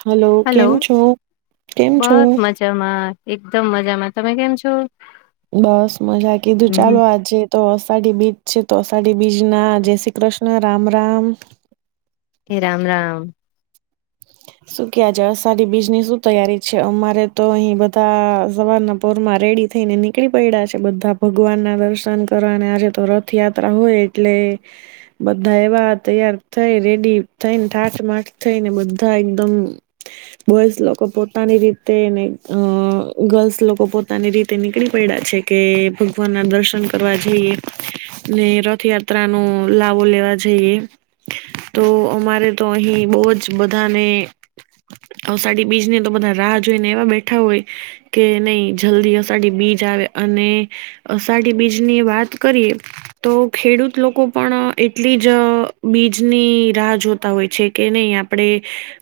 Hello કેમ છો? કેમ છો? બસ મજામાં, એકદમ મજામાં તમે કેમ છો? બસ, મજા કીધું હમ, ચાલો આજે. તો અષાઢી બીજ છે. તો અષાઢી બીજ ના જય શ્રી કૃષ્ણ રામ રામ. કે રામ, રામ. હ [inaudible] શું ક્યા જાવ છે અષાઢી બીજની શું તૈયારી છે. અમારે તો અહીં બધા સવારના પોરમાં રેડી થઈને ની કળી પડ્યા છે. બધા ભગવાન ના દર્શન કરવા અને આજે રથયાત્રા હોય એટલે. બધા એવા તૈયાર થઈ રેડી થઈ ને ઠાઠમાટ થઈને. બધાં એકદમ. બોયસ લોકો પોતાની રીતે અને ગર્લ્સ લોકો પોતાની રીતે નીકળી પૈડા છે. કે ભગવાનના દર્શન કરવા જઈએ. ને રથયાત્રાનો લાવો લેવા જઈએ. તો અમારે તો અહી બહુ જ બધાને. અષાઢી બીજના તો બધા રાહ જોઈ ને એવા બેઠા હોય. કે નઈ જલ્દી અષાઢી બીજ આવે અને. અષાઢી બીજ ની વાત કરીએ. તો ખેડૂત લોકો પણ એટલી જ બીજની રાહ જોતા હોય છે કે નઈ. આપડે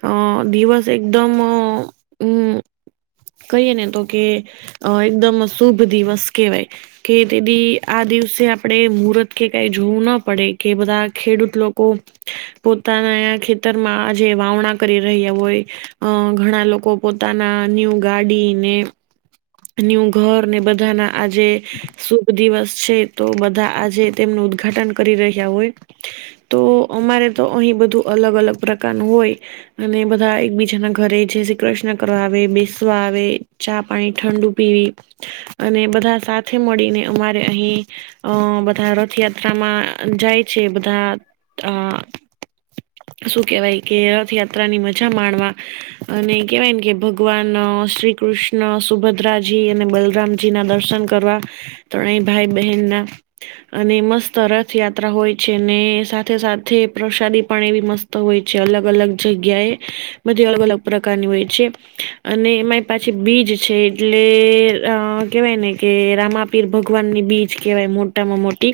અ દિવસ એકદમ અ. કહીએ ને તો કે એકદમ શુભ દિવસ કેહેવાય. કે તે દી આ દિવસે આપણેે મુહૂર્ત કે કઈ જોવું ન પડે કે બધા ખેડૂત લોકો. પોતાના ખેતરમાં આજે વાવણા કરી રહ્યા હોય. અ ઘણા લોકો પોતાના ન્યૂ ગાડીને. ન્યુ ઘરને બધાના આજે. શુભ દિવસ છે. તો બધા આજે તેમનું ઉદઘાટન કરી રહ્યા હોય. તો અમારે તો અહી બધું અલગ અલગ પ્રકારનું હોય. અને બધા એક બીજાના ઘરે જે શ્રી કૃષ્ણ કરવા આવે. બેસવા આવે ચા, પાણી, ઠંડુ પીવી. અને બધા સાથે મળીને અમારે અહી. અ બધા, રથયાત્રામાં જાય છે. બધા અ- શું કેવાય? કે, રથયાત્રાની મજા માણવા- અને કેવાય કે, ભગવાન શ્રી કૃષ્ણ સુભદ્રાજી અને બલરામ- -જીના દર્શન કરવા, ત્રણેય ભાઈ બહેનના. અને મસ્ત રથયાત્રા હોય છે. ને, સાથે સાથે પ્રસાદી પણ એવી મસ્ત- -તો હોય છે. અલગ અલગ જગ્યા એ બધી અલગ અલગ પ્રકારની હોય છે. અને એમાંઈ પાછી બીજ છે, એટલે અ કેવાય ને કે રામા- -પીર ભગવાનની બીજ કહેવાય મોટામાં મોટી.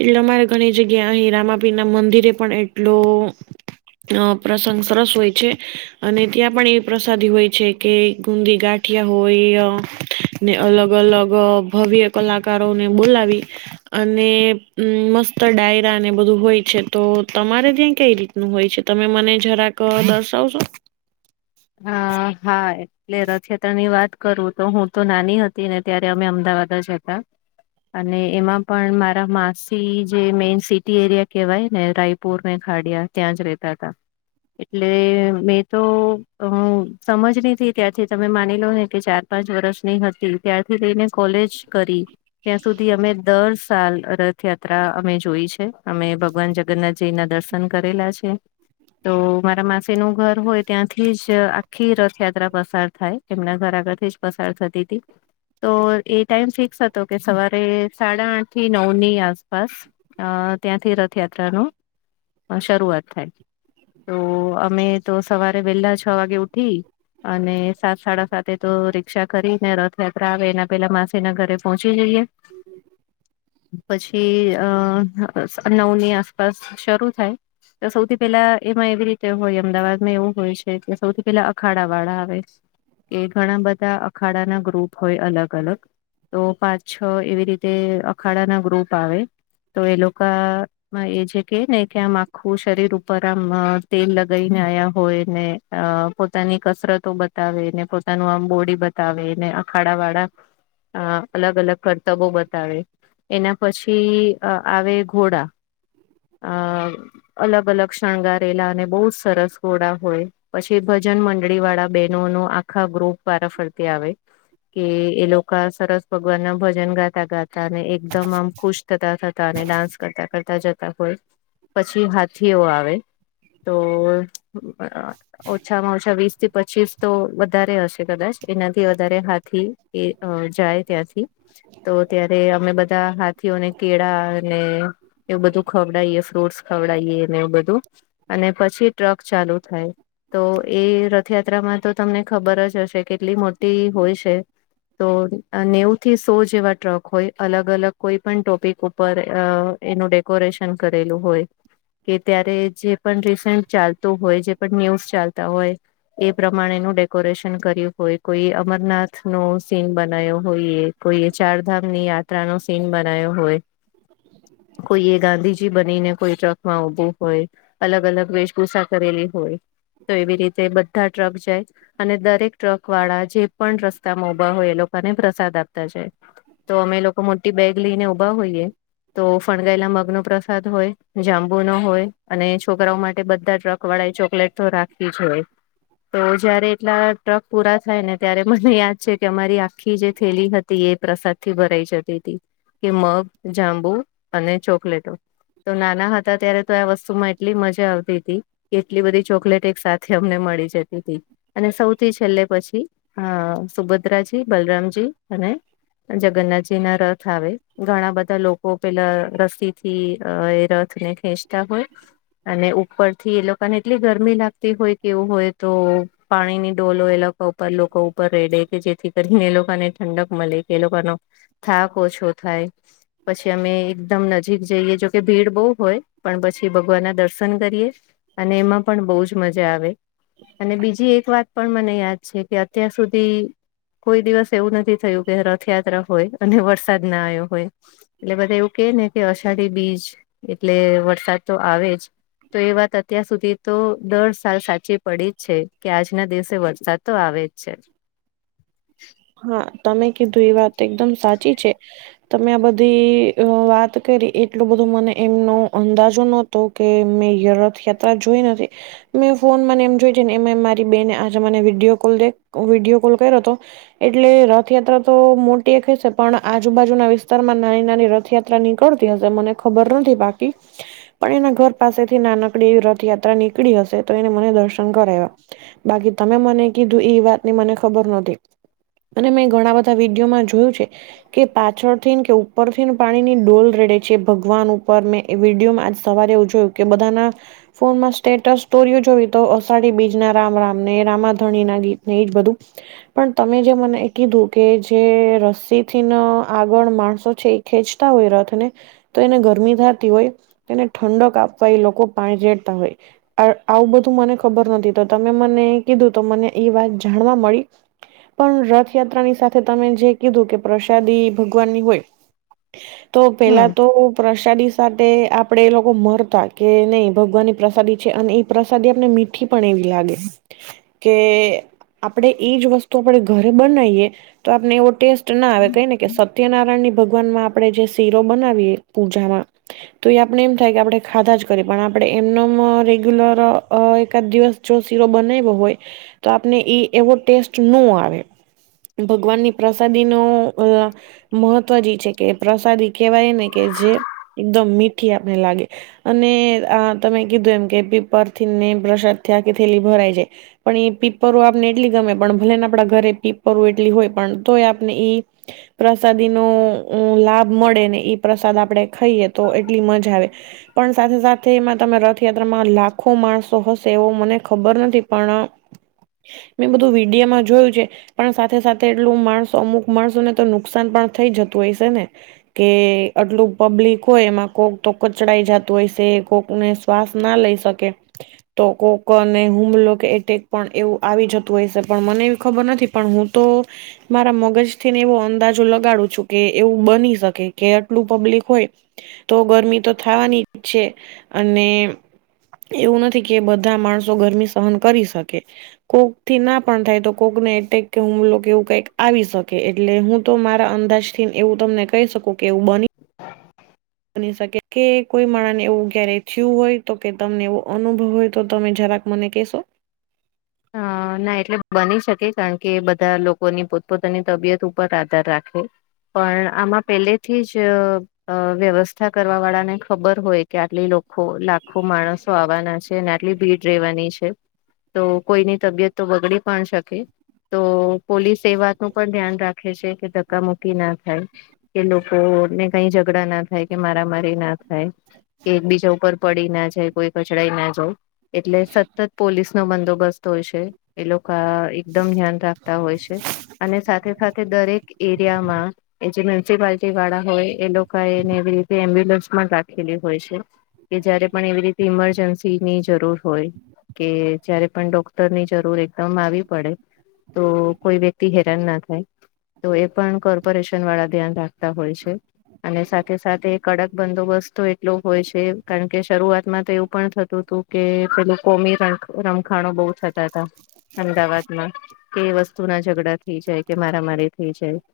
એટલે અમારે ઘણી જગ્યા, અહી રામાપીરના મંદિરે પણ એટલો- -અ પ્રસંગ સરસ હોય છે. અને ત્યાં, પણ એવી પ્રસાદી હોય છે કે ગુંદી ગાંઠિયા હોય અ- -ને અલગ અલગ ભવ્ય કલાકારોને બોલાવી- -અને મસ્ત ડાયરાને બધું હોય છે. તો તમારે ત્યાં કઈ રી- -હોય છે? તમે જરાક દર્શાવશો? હા, હા. એટલે, રથયાત્રાની વાત કરું તો, હું તો નાની હતી ને, ત્યારે અમે અમદાવાદ જ હતા. અને એમાં પણ, મારા માસી જે મેન સિટી એરિયા કહેવાય ને રાય- -પૂરને ખાડિયા ત્યાં જ રેતા તા. એટલે મેં તો- હું સમજણી થઈ ત્યાંથી, તમે માની લો ને કે ચાર પાંચ વર્ષની હતી. ત્યારથી લઈને કોલેજ કરી. ત્યાં સુધી, અમે દર સાલ રથયાત્રા અમે જોઈ છે. અમે ભગવાન જગ- -ન્નાથજીના દર્શન કરેલા છે, તો મારા માસી નું ઘર હોય ત્યાંથી- -થી જ આખી રથયાત્રા પસાર થાય. એમના ઘર આગળથી જ પસાર થતી તી. તો, એ ટાઈમ ફિક્સ હતો કે, સવારે સાડા આઠ થી નવની આસપાસ- - ત્યાંથી રથયાત્રાની શરૂઆત થાય છે. તો, અમે તો સવારે વહેલા છ વાગ્યે ઊઠી- અને, સાત-સાડા સાત વાગ્યે, રિક્ષા કરીને રથયાત્રા આવે એના પહેલાં માસીના ઘરે પહોંચી જઈએ. પછી, નવ વાગ્યાની આસપાસ શરૂ થાય. તો, સૌથી પહેલાં એમાં એવી રીતે હોય છે, અમદાવાદમાં એવુ- હોય છે, ત્યાં સૌથી પહેલાં અખાડાવાળા આવે. એમાં, ઘણા બધા અખાડાના ગ્રુપ હોય છે, અલગ-અલગ- તો, પાંચ છ એવી રીતે અખાડાના ગ્રૂપ આવે, તો એ લોકો- એ છે કેને, આમ આખુ શરીર ઉપર આમ તેલ લગાવીને આયા- -હોય ને, પોતાની કસરતો બતાવે ને, પોતાનું આમ બોડી બતાવે. -અખાડાવાળા. -અને અલગ-અલગ કરતબો બતાવે. એના પછી ઘોડા આવે. -અલગ-અલગ શણગારેલા અને બહુ જ સરસ ઘોડા હોય. -પછી ભજન મંડળીવાળાં બહેનોનું, આખું ગ્રુપ વારા ફરતી આવે. કે, એ લોકો સરસ ભગવાનનાં ભજનો ગાતાં-ગાતાં એકદમ આમ ખુશીથી આવે. થતાં-થતાં અને ડાન્સ કરતાં-કરતાં જતા હોય. પછી, હાથીઓ આવે, તો ઓછામાં ઓછા વીસથી- -પચીસ તો વધારે હશે કદાચ, એનાથી વધારે હાથીઓ જાય ત્યાંથી. તો, ત્યારે અમે બધા હાથીઓને કેળાં અને એવું બધું આપીએ. ખવડાઈએ ફ્રૂટ્સ, ખવડાઈએ ને એવું બધું, અને પછી ટ્રક ચાલુ થાય. -તો એ રથયાત્રા મા તો તમને ખબર જ હશે, કેટલી મોટી હોય છે. તો અ નેવુંથી સો જેવા ટ્રક હોય, અલગ-અલગ કોઈ પણ ટોપીક ઉપર અ એનો ડેકોરેશન કરેલો હોય. કે ત્યારે જે પણ રિસન્ટ ચાલતું હોય, જે પણ ન્યૂઝ ચાલતા હોય. એ પ્રમાણેનું ડેકોરેશન કર્યું હોય, કોઈ અમરનાથનો સીન બનાવ્યો હોય એવું. કોઈએ ચારધામની યાત્રાનો સીન બનાવ્યો હોય. કોઈએ ગાંધીજી બનીને કોઈ ટ્રકમાં ઊભા હોય, અલગ-અલગ વેશભૂષા કરેલી હોય. તો એવી રીતે બધા ટ્રક જાય. અને દરેક ટ્રકવાળા જે પણ રસ્તામાં ઊભા હોય એ લોકોને પ્રસાદ આપતા જાય. તો અમે લોકો મોટી બેગ લઈને ઊભા હોઈએ, તો ફણગાવેલા મગનો પ્રસાદ પ્રસાદ હોય, જાંબુનો હોય અને છોકરાઓ માટે બધા ટ્રક વડા, એ ચોકલેટ તો રાખવી જ હોય. તો જ્યારે એટલા ટ્રક પૂરા થાય ને, ત્યારે મને યાદ છે કે અમારી આખી જે થેલી હતી તેએ પ્રસાદથી ભરાઈ જતી હતી, કે મગ, જાંબુ અને ચોકલેટો તો નાના હતા ત્યારે તો આ વસ્તુમાં એટલી મજા આવતી હતી. કેટલી બધી ચોકલેટ એકસાથે અમને મળી જતી તી! અને સૌથી છેલ્લે પછીઅ સુભદ્રાજી, બલરામજી અને જગન્નાથજીનો રથ આવે, ઘણા બધા લોકો પહેલાં રસીથી અ એ રથને ખેંચતા હોય. અને ઉપરથી એ લોકોને એટલી ગરમી લાગતી હોય કેવું હોય તો પાણીની ડોલો એ લોકો ઉપર લોકો ઉપર રેડે છે જેથી કરીને એ લોકોને ઠંડક મળે. એ લોકોનો થાક ઓછો થાય, પછી અમે એકદમ નજીક જઈએ. જોકે ભીડ બહુ હોય, પણ પછી ભગવાનનાં દર્શન કરીએ. અને એમાં પણ બહુ જ મજા આવે. અને બીજી એક વાત પણ મને યાદ છે કે અત્યાર સુધી કોઈ દિવસ એવું નથી થયું કે રથયાત્રા હોય અને વરસાદ ન આવ્યો હોય. એટલે બધા એવું કે ને અષાઢી બીજ એટલે વરસાદ તો આવે જ, તો એ વાત અત્યાર સુધી તો દર સાલ સાચી પડી જ છે કે આજના દિવસે વરસાદ તો આવે જ છે. હા -તમે કીધું એ વાત એકદમ સાચી છે. તમે આ બધી વાત કરી એટલું બધું મને એમનો અંદાજો નો તો કે મેં રથયાત્રા જોઈ નથી. મેં ફોન મને એમ જોય જોય ને એ મારી બેને આજે મને વિડીયો કોલે દેખ વિડીયો કોલ કર્યો હતો. એટલે રથયાત્રા તો મોટી એક જ છે પણ આજુબાજુના વિસ્તારમાં નાની નાની રથયાત્રા યાત્રા નીકળતી હશે મને ખબર નથી બાકી પણ એના ઘર પાસેથી નાનકડી એવી રથયાત્રા નીકળી હશે તો એણે મને દર્શન કરાવ્યા બાકી તમે મને કીધું ઈ વાત ની મને ખબર નોતી અને મેં ઘણા બધા વિડીયોમાં જોયું છે કે પાછળથી ને કે ઉપરથી ને પાણી ની ડોલ રેડે છે ભગવાન ઉપર એ વિડીયોમાં આજ સવારે એવું જોયું કે બધાના ફોનમાં સ્ટેટસ સ્ટોરીઓ જોવી તો અષાઢી બીજ ના રામ રામ ને રામાધણી ના ગીત ને એ જ બધું પણ તમે જે મને એ કીધું કે જે રસી થી ન આગળ માણસો છે ખેંચતા હોય રથને તો એને ગરમી થાતી હોય એને ઠંડક આપવા એ લોકો પાણી રેડતા હોય. આવ-આવું બધું મને ખબર નોતી તો તમે મને એ કીધું તો મને એ વાત જાણવા મળી. પણ રથયાત્રાની સાથે તમે જે કીધું કે પ્રસાદી ભગવાનની હોય તો હમ પેલા તો પ્રસાદી સાથે આપડે એ લોકો મરતા કે, નહીં ભગવાનની પ્રસાદી છે. અને એ પ્રસાદી આપને [unintelligible] ઠી પણ એવી લાગે કે આપડે એજ વસ્તુ આપડે ઘરે બનાવીએ તો આપણે એવો ટેસ્ટ ના આવે કેઈ ને કે સ ત્યનારાયણની ભગવાન માં આપણે જે શીરો બનાવીએ પૂજામાં તો એ આપણે એમ થાય કે આપણે ખાધાં જ કરીએ પણ આપણે એમનો [unintelligible] રેગ્યુલર અ એકાદ દિવસ જો શીરો બનાવવ્યો હોય તો આપણે એ એવો ટેસ્ટ નો આવે. ભગવાનની પ્રસાદી નો અ મહત્વ ઇજ છે કે પ્રસાદી કેવાય ને કે જે એકદમ મીઠી આપને લાગે અને આ તમે કીધું એમ કે પીપરથી ને પ્રસાદ થી આખી થેલી ભરાઈ જાય પણ એ પીપર [unintelligible] આપને એટલી ગમે પણ ભલે ને આપડા ઘરે પિપરો એટલી હોય પણ તો એ આપને ઈ પ્રસાદી નો લાભ મળે ને ઈ પ્રસાદ આપણે ખાઈએ તો એટલી મજા આવે પણ સાથે સાથે એમાં તમે રથયાત્રામાં લાખો માણસો હશે એવો મને ખબર નથી પણ મેં બધું વિડિયો માં જોયું છે પણ સાથે સાથે એટલું માણસો અમુક માણસો ને તો નુકસાન પણ થઈ જતું હોય સે ને. કે આટલું પબ્લિક હોય એમાં કોક તો કચડાઈ જતું હોય સે કોક ને શ્વાસ ના લઈ શકે તો કોકોને હુમલો કે એટેક પણ એવું આવી જતું હોય સે પણ મને એવી ખબર નથી પણ હું તો મારા મગજ થી ને એવો અંદાજો લગાડું છું કે એવું બની શકે કે આટલું પબ્લિક હોય તો ગરમી તો થવાની જ છે. અને એવું નથી કે બધાં માણસો ગરમી સહન કરી શકે. કોક થી ના પણ થાય તો કોકને એટેક કે હુમલો એવું કંઈક આવી શકે એટલે હું તો મારાં અંદાજ થી એવું તમને કહીં શકુ કે એવું બની [inaudible] બની શકે કે કોઈ માણહ ને એવું ઘેરે થયું હોય તો કે તમને એવો અનુભવ હોય તો તમે જરાક મને કેશો? હા. ના, એટલે બની શકે કારણ કે એ બધાં લોકોની પોતપોતાની તબિયત ઉપર આધાર રાખે. પણ આમા પેલેથી જ અ વ્યવસ્થા કરવા વાળા ને ખબર હોય કે આટલી લોકો લાખો માણસ [unintelligible] આવવાના છે. ને આટલી ભીડ રહેવાની છે. તો કોઈની તબિયત તો બગડી પણ શકે. તો પોલીસ એ વાતનું પણ ધ્યાન રાખે છે કે ધક્કા મુક્કી ના થાય. એ લોકો ને કંઈ ઝઘડા ના થાય કે મારા મારી ના થાય કે એકબીજા ઉપર પડી ના જાય કોઈ કચડાઈ ના જાય એટલે સતત પોલીસ નો બંદોબસ્ત હોય છે. એ લોકો આ એકદમ ધ્યાન રાખતા હોય છે. અને સાથે સાથે દરેક એરિયામાં એ જે [unintelligible] જે પાલટી વાળા હોય એ લોકો એને એવી રીતે એમ્બ્યુલન્સ પણ રાખેલી હોય છે. કે જયારે પણ એવી રીતે ઈમરજન્સી ની જરૂર હોય કે જ્યારે પણ ડોક ટર ની જરૂર એકદમ આવી પડે તો કોઈ વ્યક્તિ હેરાન ના થાય. તો એ પણ કોર્પોરેશન વાળા ધ્યાન રાખતા હોય છે. અને સાથે સાથે કડક બંદોબસ્ત તો એટલો હોય છે કારણ કે શરૂઆતમાં તો પણ થતું હતુ કે પેલું કોમી રણ રમખાણો બહું થતાં હતાં. અમદાવાદમાં કે એ વસ્તુ ના ઝઘડા થઈ જાય કે મારા મારી થઈ જાય.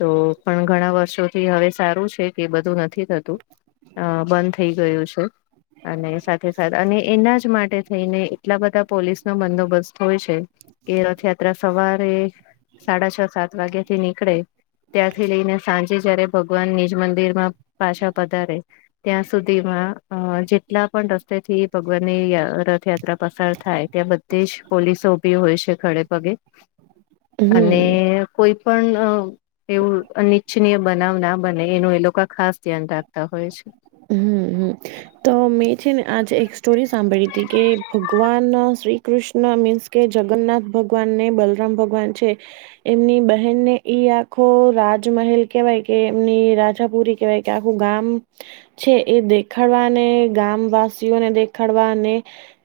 તો પણ ઘણાં વર્ષોથી હવે સારું છે તે બધું નથી થતું. અ બંધ થઈ ગયું છે. અને સાથે સાથે અને એના જ માટે થઈને એટલા બધા પોલીસ. નો બંદોબસ્ત હોય છે કે રથયાત્રા સવારે. સાડા છ સાત વાગ્યા થી નીકળે. ત્યાંથી લઈને સાંજે જયારે ભગવાન નિજ મંદિર માં પાછા પધારે. ત્યાં સુધીમાં અ જેટલા પણ રસ્તે થી ભગવાનની રથયાત્રા પસાર થાય ત્યાં બધા. તેજ પોલીસો ભી હોય છે ખડે પગે અને. હમ કોઈ પણ. એવું અનિચ્છનીય બનાવ ના બને એનું એ લોકા ખાસ ધ્યાન રાખતા હોય છે. હમમ, તો. મેં છે ને આજે એક સ્ટોરી સાંભળી તી કે ભગવાન શ્રી કૃષ્ણ મીન્સ. કે જગન્નાથ ભગવાન ને બલરામ ભગવાન છે. એમની બહેનને ઈ આખો રાજમહેલ કેહેવાય કે એમની રાજાપુરી કેવાય. કે આખું ગામ છે એ દેખાડવાને ગામ વાસીઓને દેખાડવાને.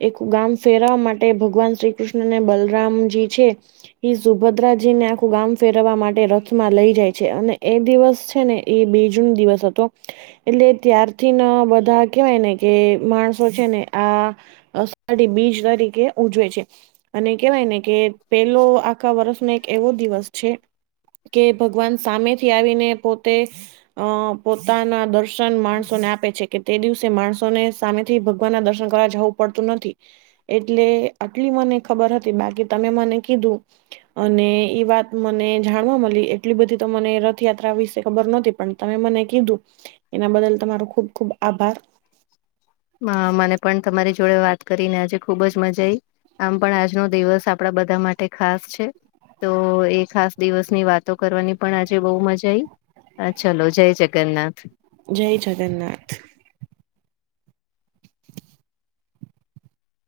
એકું ગામ ફેરવા માટે ભગવાન શ્રી કૃષ્ણ અને બલરામજી છે. એ સુભદ્રાજી ને આખું ગામ ફેરવવા માટે રથમાં લઈ જાય છે અને એ દિવસ છે ને. એ બે જૂન દિવસ હતો એટલે ત્યારથી ન બધા કેવાય ને. કે માણસો છે ને આ અસાઢીબીજ તરીકે ઉજવે છે. અને કેવાય ને કે પેલો આખા વર્ષનો એક એવો દિવસ છે. કે ભગવાન સામેથી આવીને પોતે અ પોતાના દર્શ. દર્શન માણસોને આપે છે કે તે દિવસે માણસોને સામેથી ભગવાન ના દર્શન કરવા જવું પડતું નથી. એટલે આટલી મને ખબર હતી બાકી તમે મને કીધું. અને ઈ વાત મને જાણવા મળી. એટલી બધી તો મને રથયાત્રા વિશે ખબર નતી પણ. તમે મને કીધું એના બદલ તમારો ખુબ ખુબ આભાર. હ મને પણ તમારી જોડે વાત કરીને આજે ખુબ જ મઝા આઈ. આમ પણ આજનો દિવસ આપણા બધા માટે ખાસ છે. તો એ ખાસ દિવસની વાતો કરવાની પણ આજે બહુ મઝા આઈ. હા ચલો જય જગન્નાથ. જય જગન્નાથ.